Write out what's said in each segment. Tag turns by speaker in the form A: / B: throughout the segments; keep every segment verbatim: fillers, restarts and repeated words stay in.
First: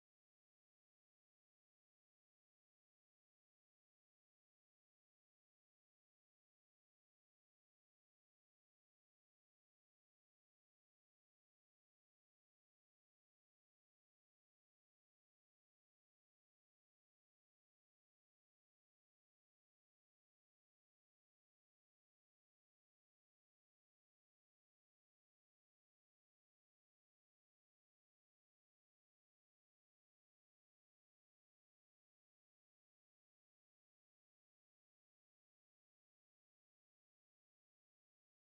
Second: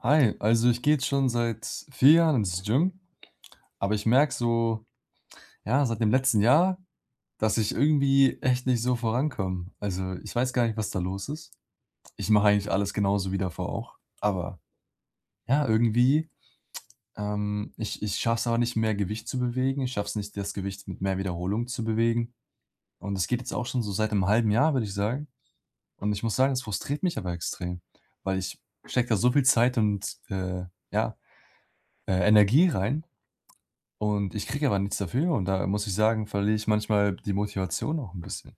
A: Hi, also ich gehe jetzt schon seit vier Jahren ins Gym, aber ich merke so, ja, seit dem letzten Jahr, dass ich irgendwie echt nicht so vorankomme. Also ich weiß gar nicht, was da los ist. Ich mache eigentlich alles genauso wie davor auch. Aber ja, irgendwie, ähm, ich, ich schaffe es aber nicht, mehr Gewicht zu bewegen. Ich schaffe es nicht, das Gewicht mit mehr Wiederholung zu bewegen. Und das geht jetzt auch schon so seit einem halben Jahr, würde ich sagen. Und ich muss sagen, es frustriert mich aber extrem, weil ich stecke da so viel Zeit und äh, ja, äh, Energie rein. Und ich kriege aber nichts dafür und da muss ich sagen, verliere ich manchmal die Motivation auch ein bisschen.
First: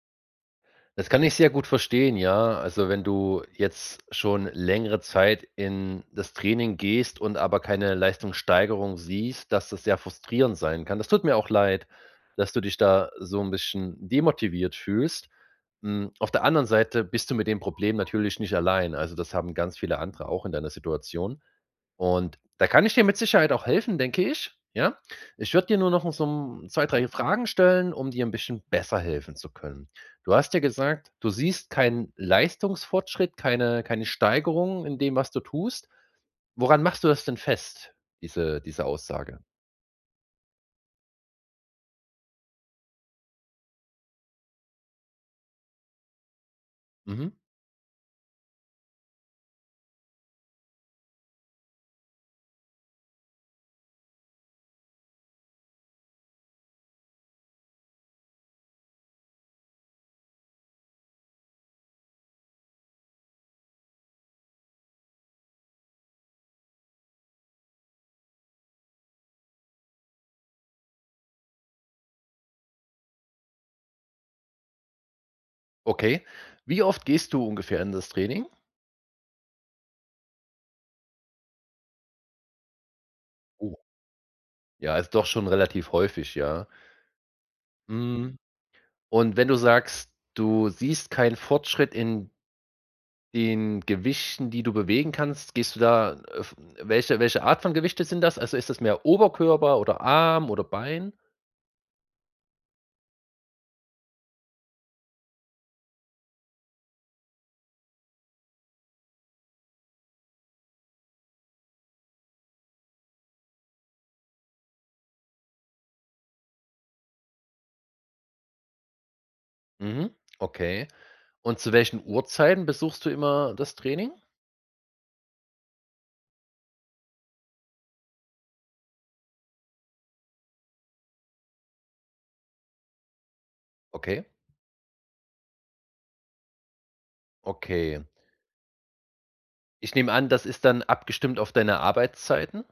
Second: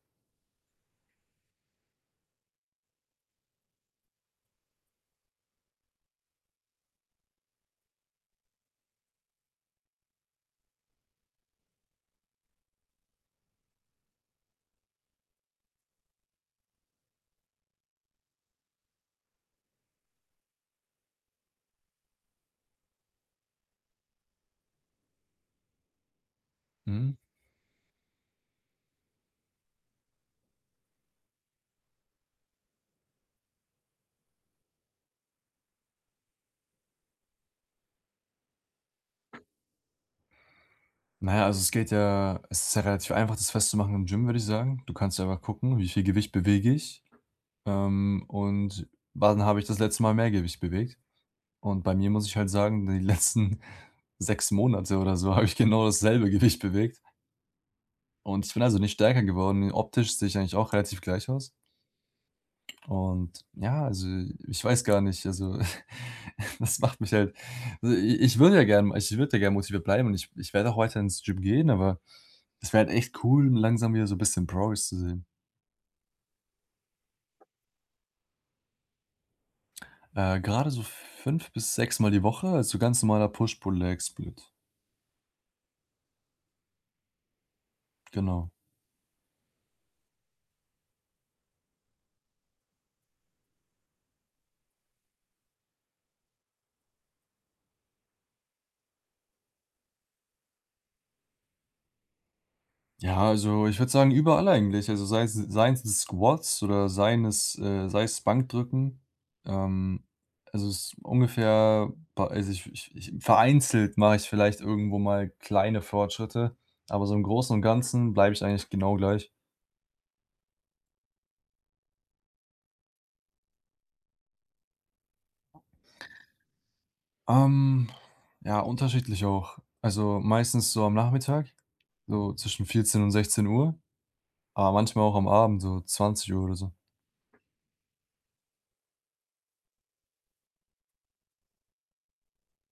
B: Das kann ich sehr gut verstehen, ja. Also, wenn du jetzt schon längere Zeit in das Training gehst und aber keine Leistungssteigerung siehst, dass das sehr frustrierend sein kann. Das tut mir auch leid, dass du dich da so ein bisschen demotiviert fühlst. Hm, auf der anderen Seite bist du mit dem Problem natürlich nicht allein. Also, das haben ganz viele andere auch in deiner Situation. Und da kann ich dir mit Sicherheit auch helfen, denke ich, ja? Ich würde dir nur noch so 'n zwei, drei
A: Mhm.
B: Fragen stellen, um dir ein bisschen besser helfen zu können. Du hast ja gesagt, du siehst keinen Leistungsfortschritt, keine keine Steigerung in dem, was du tust. Woran machst du das denn fest, diese diese Aussage?
A: Na ja, also, es geht ja es ist ja relativ einfach, das festzumachen im Gym, würde ich sagen. Du kannst ja einfach gucken, wie viel Gewicht bewege ich,
B: Mhm,
A: ähm, und wann habe ich das letzte Mal mehr Gewicht bewegt? Und bei mir muss ich halt sagen, die letzten sechs Monate oder so habe ich genau dasselbe Gewicht bewegt und ich bin also nicht stärker geworden. Optisch sehe ich eigentlich auch relativ gleich aus. Und ja, also, ich weiß gar nicht, also, das macht mich halt, also, i ich würde ja gerne, ich würde ja gerne motiviert bleiben, und ich ich werde auch weiter ins Gym gehen, aber es wäre halt echt cool, langsam wieder so ein bisschen Progress zu sehen.
B: okay. Wie oft gehst du ungefähr in das Training?
A: Äh, grade so fünf bis sechs Mal die Woche, also, ganz normaler
B: Oh,
A: Push-Pull-Leg-Split,
B: ja, ist doch schon relativ häufig, ja. Hm,
A: genau.
B: und wenn du sagst, du siehst keinen Fortschritt in den Gewichten, die du bewegen kannst, gehst du da äh, v welche welche Art von Gewichte sind das? Also, ist das mehr Oberkörper oder Arm oder Bein?
A: Ja, also ich würde sagen, überall eigentlich. Also sei es seien es Squats oder seien es, äh sei es Bankdrücken. Ähm, also es ist ungefähr bei, also ich ich ich vereinzelt mache ich vielleicht irgendwo mal kleine Fortschritte, aber so im Großen und Ganzen bleibe ich eigentlich genau gleich.
B: Mhm, okay. Und zu welchen Uhrzeiten besuchst du immer das Training?
A: Ähm, ja, unterschiedlich auch. Also meistens so am Nachmittag, so zwischen vierzehn und sechzehn Uhr,
B: Okay,
A: aber manchmal auch am Abend, so zwanzig Uhr oder so.
B: okay. Ich nehme an, das ist dann abgestimmt auf deine Arbeitszeiten?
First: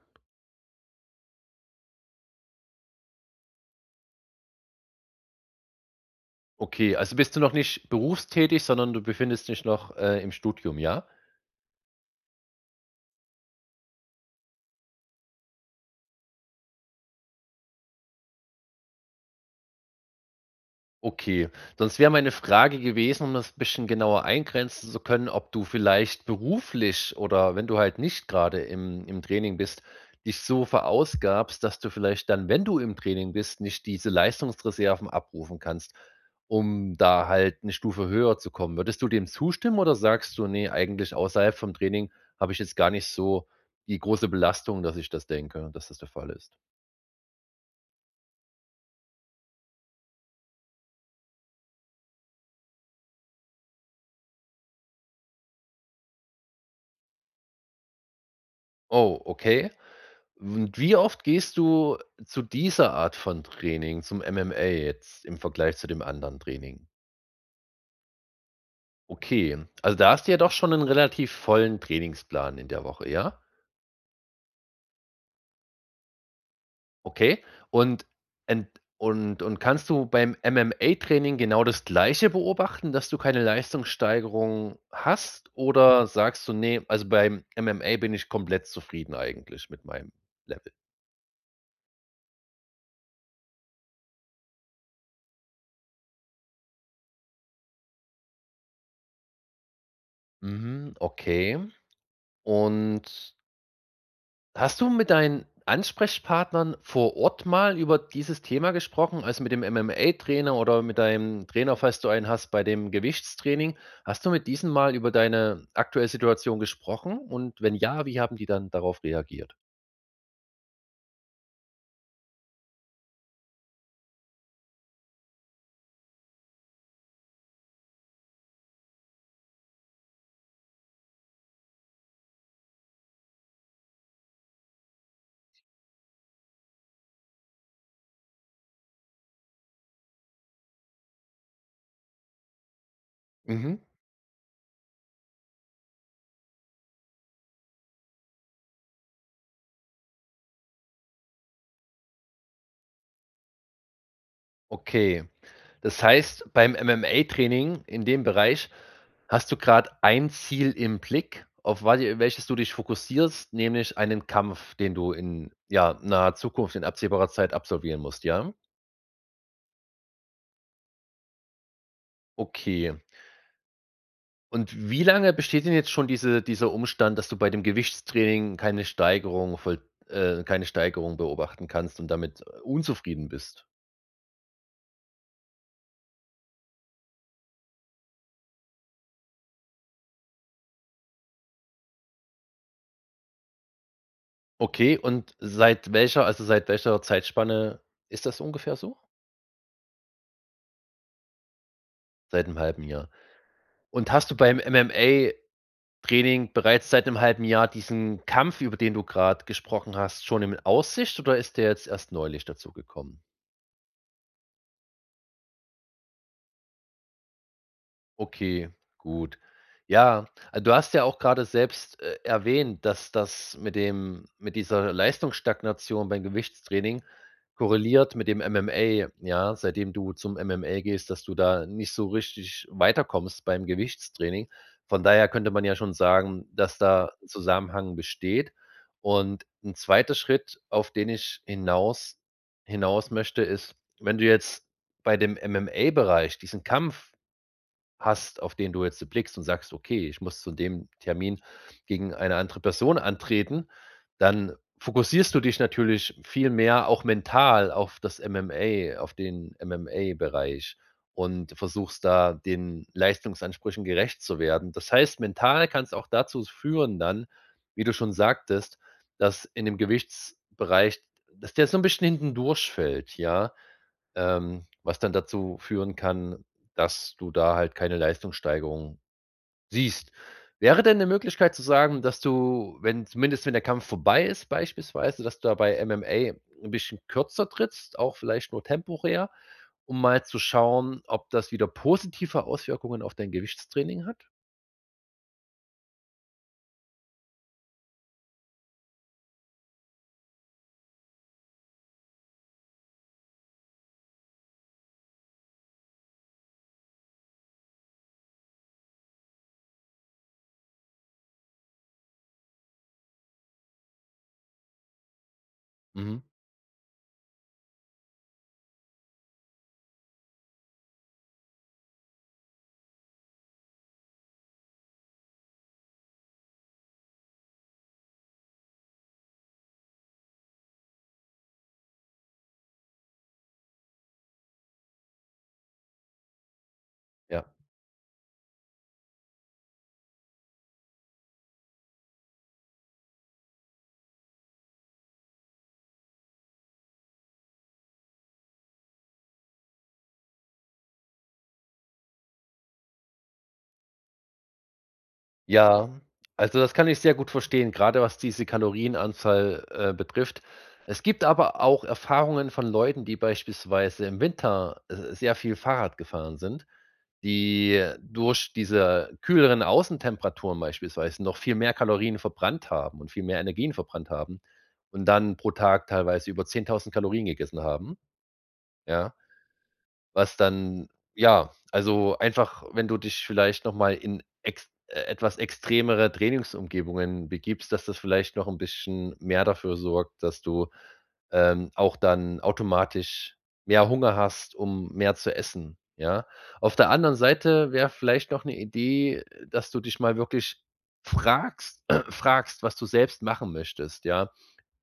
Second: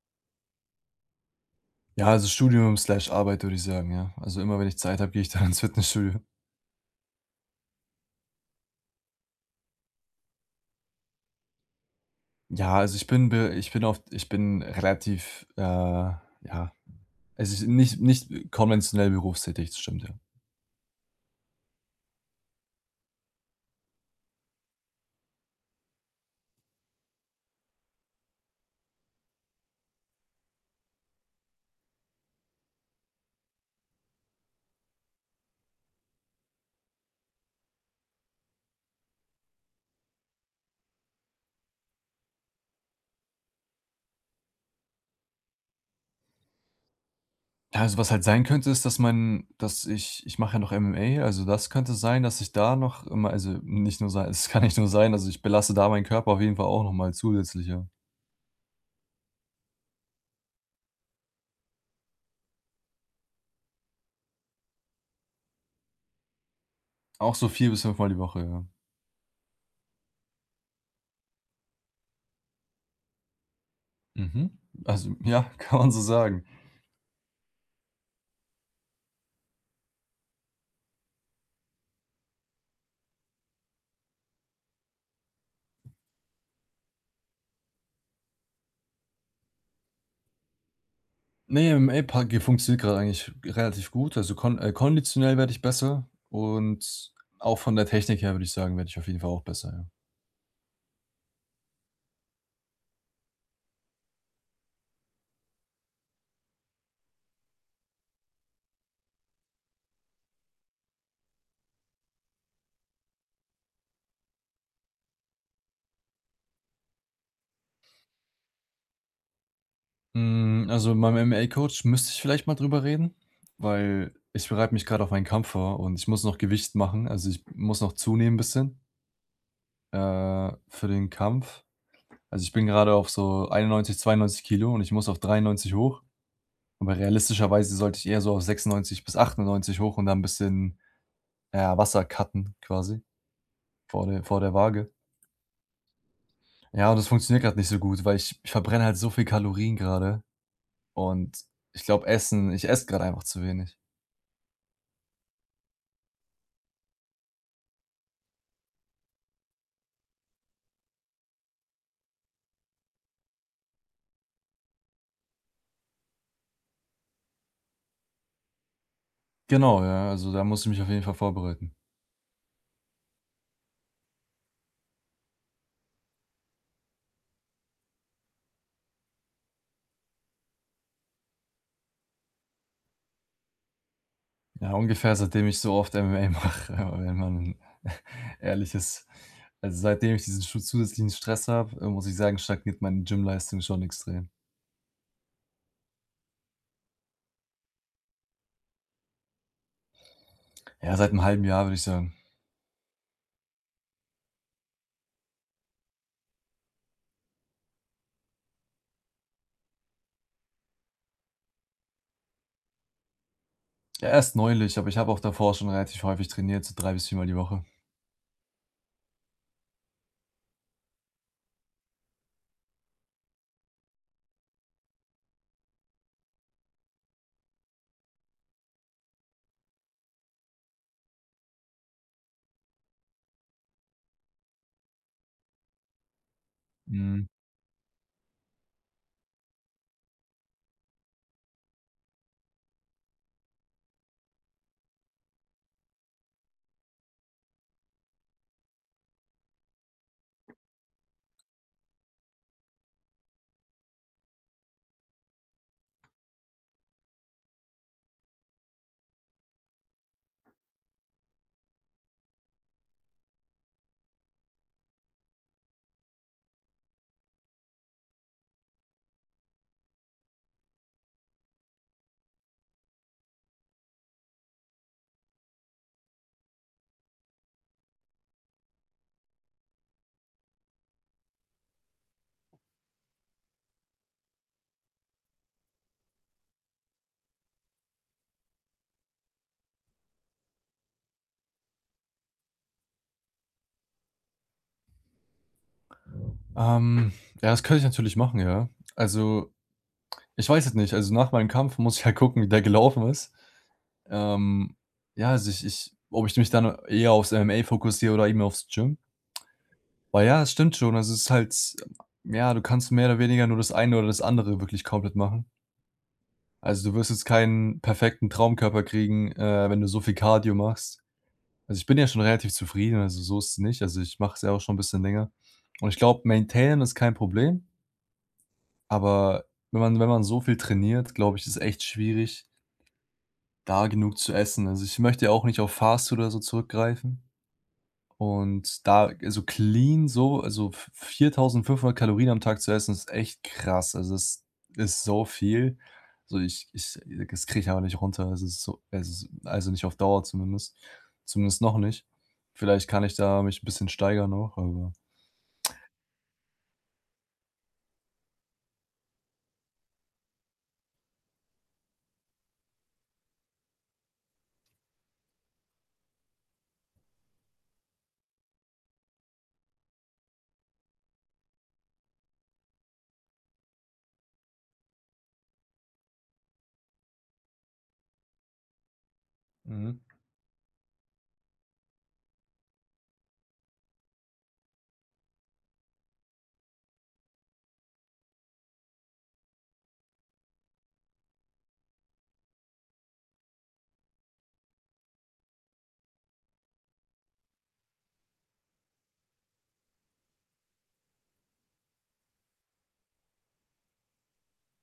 A: Ja, also Studium/Arbeit slash Arbeit, würde ich sagen, ja. Also immer wenn ich Zeit habe, gehe ich dann ins Fitnessstudio.
B: Okay, also bist du noch nicht berufstätig, sondern du befindest dich noch, äh, im Studium, ja?
A: Ja, also ich bin be ich bin auf ich bin relativ, äh, ja, also ich nicht nicht konventionell berufstätig, das stimmt, ja.
B: Okay, sonst wäre meine Frage gewesen, um das ein bisschen genauer eingrenzen zu können, ob du vielleicht beruflich oder wenn du halt nicht gerade im im Training bist, dich so verausgabst, dass du vielleicht dann, wenn du im Training bist, nicht diese Leistungsreserven abrufen kannst, um da halt eine Stufe höher zu kommen. Würdest du dem zustimmen oder sagst du: nee, eigentlich außerhalb vom Training habe ich jetzt gar nicht so die große Belastung, dass ich das denke, dass das der Fall ist?“
A: Ja, also was halt sein könnte, ist, dass man dass ich ich mache ja noch M M A, also das könnte sein, dass ich da noch immer, also nicht nur sein, es kann nicht nur sein, also ich belasse da meinen Körper auf jeden Fall auch noch mal zusätzlich, ja.
B: Oh, okay. Und wie oft gehst du zu dieser Art von Training, zum M M A jetzt im Vergleich zu dem anderen Training?
A: Auch so vier bis fünfmal die Woche, ja.
B: Okay, also da hast du ja doch schon 'nen relativ vollen Trainingsplan in der Woche, ja?
A: Mhm. Also ja, kann man so sagen.
B: Okay. Und ent und und kannst du beim M M A-Training genau das Gleiche beobachten, dass du keine Leistungssteigerung hast? Oder sagst du: „Ne, also beim M M A bin ich komplett zufrieden eigentlich mit meinem Level?“
A: Ne, M M A P U B G funktioniert gerade eigentlich relativ gut. Also, kon äh, konditionell werde ich besser, und auch von der Technik her würde ich sagen, werde ich auf jeden Fall auch besser, ja.
B: Mhm, okay. Und hast du mit deinen Ansprechpartnern vor Ort mal über dieses Thema gesprochen? Also, mit dem M M A-Trainer oder mit deinem Trainer, falls du einen hast, bei dem Gewichtstraining. Hast du mit diesen mal über deine aktuelle Situation gesprochen? Und wenn ja, wie haben die dann darauf reagiert?
A: Hm, also, mit meinem M M A-Coach müsste ich vielleicht mal drüber reden, weil ich bereite mich gerade auf meinen Kampf vor und ich muss noch Gewicht machen. Also, ich muss noch zunehmen bisschen, äh, für den Kampf. Also, ich bin gerade auf so einundneunzig, zweiundneunzig Kilo und ich muss auf dreiundneunzig hoch. Aber realistischerweise sollte ich eher so auf sechsundneunzig bis achtundneunzig hoch und dann ein bisschen, ja, Wasser cutten quasi.
B: Mhm.
A: Vor der vor der Waage. Ja, und das funktioniert gerade nicht so gut, weil ich ich verbrenne halt so viel Kalorien gerade und ich glaube, Essen ich esse gerade einfach zu wenig.
B: Okay, das heißt, beim M M A-Training in dem Bereich hast du gerade ein Ziel im Blick, auf wa welches du dich fokussierst, nämlich einen Kampf, den du in, ja, naher Zukunft, in absehbarer Zeit absolvieren musst, ja?
A: Genau, ja, also da muss ich mich auf jeden Fall vorbereiten.
B: Okay. Und wie lange besteht denn jetzt schon diese dieser Umstand, dass du bei dem Gewichtstraining keine Steigerung voll äh, keine Steigerung beobachten kannst und damit äh, unzufrieden bist?
A: Ja, ungefähr seitdem ich so oft M M A mache, wenn man ehrlich ist. Also, seitdem ich diesen schu zusätzlichen Stress habe, äh, muss ich sagen, stagniert meine Gymleistung schon extrem.
B: Okay, und seit welcher also, seit welcher Zeitspanne ist das ungefähr so?
A: Ja, seit einem halben Jahr, würde ich sagen.
B: Seit einem halben Jahr. Und hast du beim M M A-Training bereits seit einem halben Jahr diesen Kampf, über den du gerade gesprochen hast, schon in Aussicht oder ist der jetzt erst neulich dazugekommen?
A: Ja, erst neulich, aber ich habe auch davor schon relativ häufig trainiert, so drei bis viermal die Woche.
B: Okay, gut. Ja, äh, du hast ja auch gerade selbst, äh, erwähnt, dass das mit dem mit dieser Leistungsstagnation beim Gewichtstraining korreliert mit dem M M A, ja, seitdem du zum M M A gehst, dass du da nicht so richtig weiterkommst beim Gewichtstraining. Von daher könnte man ja schon sagen, dass da
A: Mhm.
B: 'n Zusammenhang besteht. Und ein zweiter Schritt, auf den ich hinaus hinaus möchte, ist, wenn du jetzt bei dem M M A-Bereich diesen Kampf hast, auf den du jetzt so blickst und sagst: „Okay, ich muss zu dem Termin gegen eine andere Person antreten“, dann fokussierst du dich natürlich viel mehr auch mental auf das M M A auf den M M A-Bereich und versuchst da den Leistungsansprüchen gerecht zu werden. Das heißt, mental kann es auch dazu führen dann, wie du schon sagtest, dass in dem Gewichtsbereich dass der so ein bisschen hinten durchfällt, ja? Ähm, was dann dazu führen kann, dass du da halt keine Leistungssteigerung siehst. Wäre denn 'ne Möglichkeit zu sagen, dass du, wenn zumindest wenn der Kampf vorbei ist beispielsweise, dass du da bei M M A 'n bisschen kürzer trittst, auch vielleicht nur temporär, um mal zu schauen, ob das wieder positive Auswirkungen auf dein Gewichtstraining hat?
A: Ähm, ja, das könnte ich natürlich machen, ja. Also, ich weiß es nicht. Also, nach meinem Kampf muss ich halt gucken, wie der gelaufen ist. Ähm, ja, also, ich ich ob ich mich dann eher aufs M M A fokussiere oder eben aufs Gym. Aber ja, es stimmt schon. Also, es ist halt, ja, du kannst mehr oder weniger nur das eine oder das andere wirklich komplett machen.
B: Mhm,
A: Also, du wirst jetzt keinen perfekten Traumkörper kriegen, äh, wenn du so viel Cardio machst. Also, ich bin ja schon relativ zufrieden, also, so ist es nicht. Also, ich mache es ja auch schon ein bisschen länger. Und ich glaube, maintainen ist kein Problem, aber wenn man wenn man so viel trainiert, glaube ich, ist echt schwierig, da genug zu essen. Also, ich möchte ja auch nicht auf Fastfood oder so zurückgreifen,
B: ja.
A: und da, also, clean, so, also, v viertausendfünfhundert Kalorien am Tag zu essen, ist echt krass. Also, das ist so viel. So, ich ich das kriege ich aber nicht runter. Also, es ist so es ist, also, nicht auf Dauer zumindest. Zumindest noch nicht. Vielleicht kann ich da mich ein bisschen steigern noch, aber.
B: Ja, also das kann ich sehr gut verstehen, gerade was diese Kalorienanzahl, äh, betrifft. Es gibt aber auch Erfahrungen von Leuten, die beispielsweise im Winter, äh, sehr viel Fahrrad gefahren sind, die durch diese kühleren Außentemperaturen beispielsweise noch viel mehr Kalorien verbrannt haben und viel mehr Energien verbrannt haben und dann pro Tag teilweise über zehntausend Kalorien gegessen haben, ja?
A: Mhm.
B: Was dann ja, also einfach, wenn du dich vielleicht noch mal in ex äh, etwas extremere Trainingsumgebungen begibst, dass das vielleicht noch ein bisschen mehr dafür sorgt, dass du, ähm, auch dann automatisch mehr Hunger hast, um mehr zu essen, ja? Auf der anderen Seite wäre vielleicht noch eine Idee, dass du dich mal wirklich fragst fragst, was du selbst machen möchtest, ja?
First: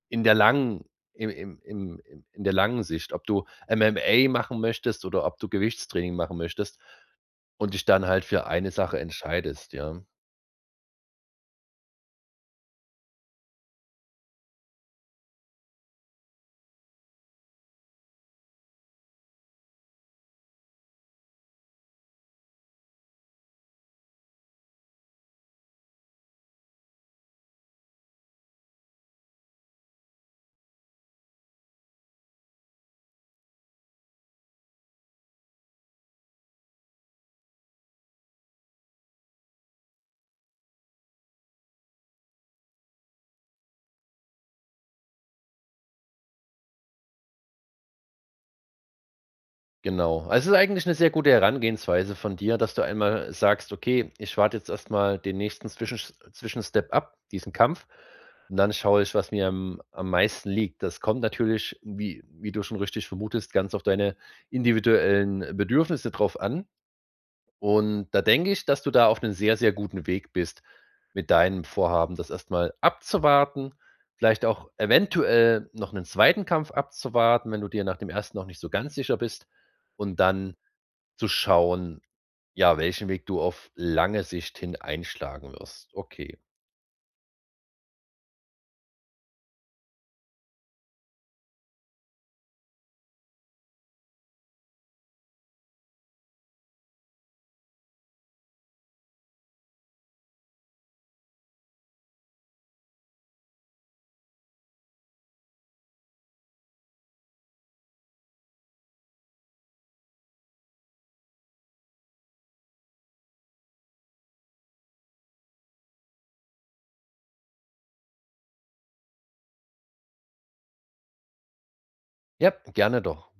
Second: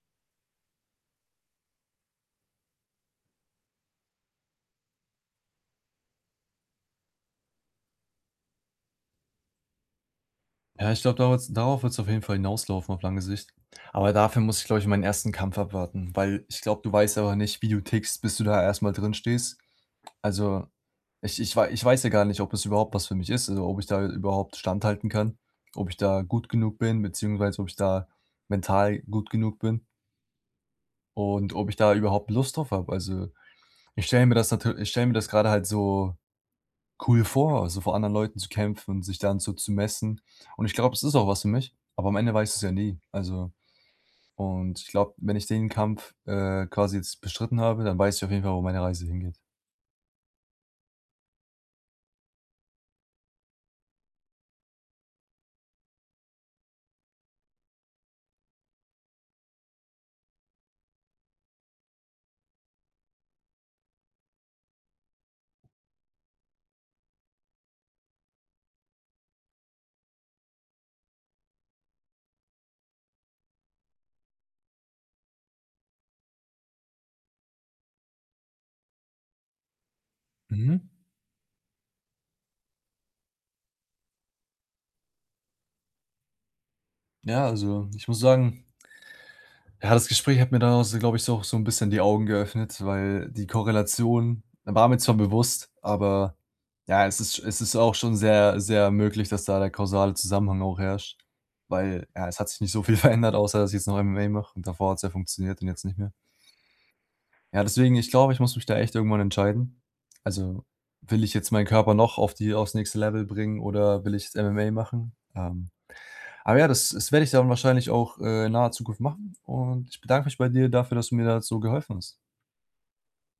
B: In der langen, im im im im in der langen Sicht, ob du M M A machen möchtest oder ob du Gewichtstraining machen möchtest und dich dann halt für eine Sache entscheidest, ja.
A: Ja, ich glaube, darauf darauf wird es auf jeden Fall hinauslaufen auf lange Sicht. Aber dafür muss ich, glaube ich, meinen ersten Kampf abwarten, weil ich glaube, du weißt aber nicht, wie du tickst, bis du da erstmal drin stehst. Also, ich ich wei ich weiß ja gar nicht, ob es überhaupt was für mich ist, also, ob ich da überhaupt standhalten kann, ob ich da gut genug bin, beziehungsweise ob ich da mental gut genug bin und ob ich da überhaupt Lust drauf habe. Also, ich stelle mir das natürlich, ich stelle mir das gerade halt so cool vor, also vor anderen Leuten zu kämpfen und sich dann so zu messen. Und ich glaube, es ist auch was für mich, aber am Ende weiß ich es ja nie. Also, und ich glaube, wenn ich den Kampf äh, quasi jetzt bestritten habe, dann weiß ich auf jeden Fall, wo meine Reise hingeht.
B: Genau. Also, es ist eigentlich eine sehr gute Herangehensweise von dir, dass du einmal sagst: „Okay, ich warte jetzt erstmal den nächsten Zwischensch Zwischenstep ab, diesen Kampf, und dann schaue ich, was mir am am meisten liegt.“ Das kommt natürlich, wie wie du schon richtig vermutest, ganz auf deine individuellen Bedürfnisse drauf an. Und da denke ich, dass du da auf einem sehr, sehr guten Weg bist mit deinem Vorhaben, das erstmal abzuwarten, vielleicht auch eventuell noch einen zweiten Kampf abzuwarten, wenn du dir nach dem ersten noch nicht so ganz sicher bist und dann
A: Mhm.
B: zu schauen, ja, welchen Weg du auf lange Sicht hin einschlagen wirst. Okay.
A: Ja, also ich muss sagen, ja, das Gespräch hat mir dann auch so, glaube ich, so so ein bisschen die Augen geöffnet, weil die Korrelation war mir zwar bewusst, aber ja, es ist es ist auch schon sehr, sehr möglich, dass da der kausale Zusammenhang auch herrscht, weil, ja, es hat sich nicht so viel verändert, außer dass ich jetzt noch M M A mache und davor hat es ja funktioniert und jetzt nicht mehr. Ja, deswegen, ich glaube, ich muss mich da echt irgendwann entscheiden. Also, will ich jetzt meinen Körper noch auf die aufs nächste Level bringen oder will ich jetzt M M A machen? Ähm. Aber ja, das das werde ich dann wahrscheinlich auch, äh, in naher Zukunft machen und ich bedanke mich bei dir dafür, dass du mir da so geholfen hast.
B: Ja, gerne doch.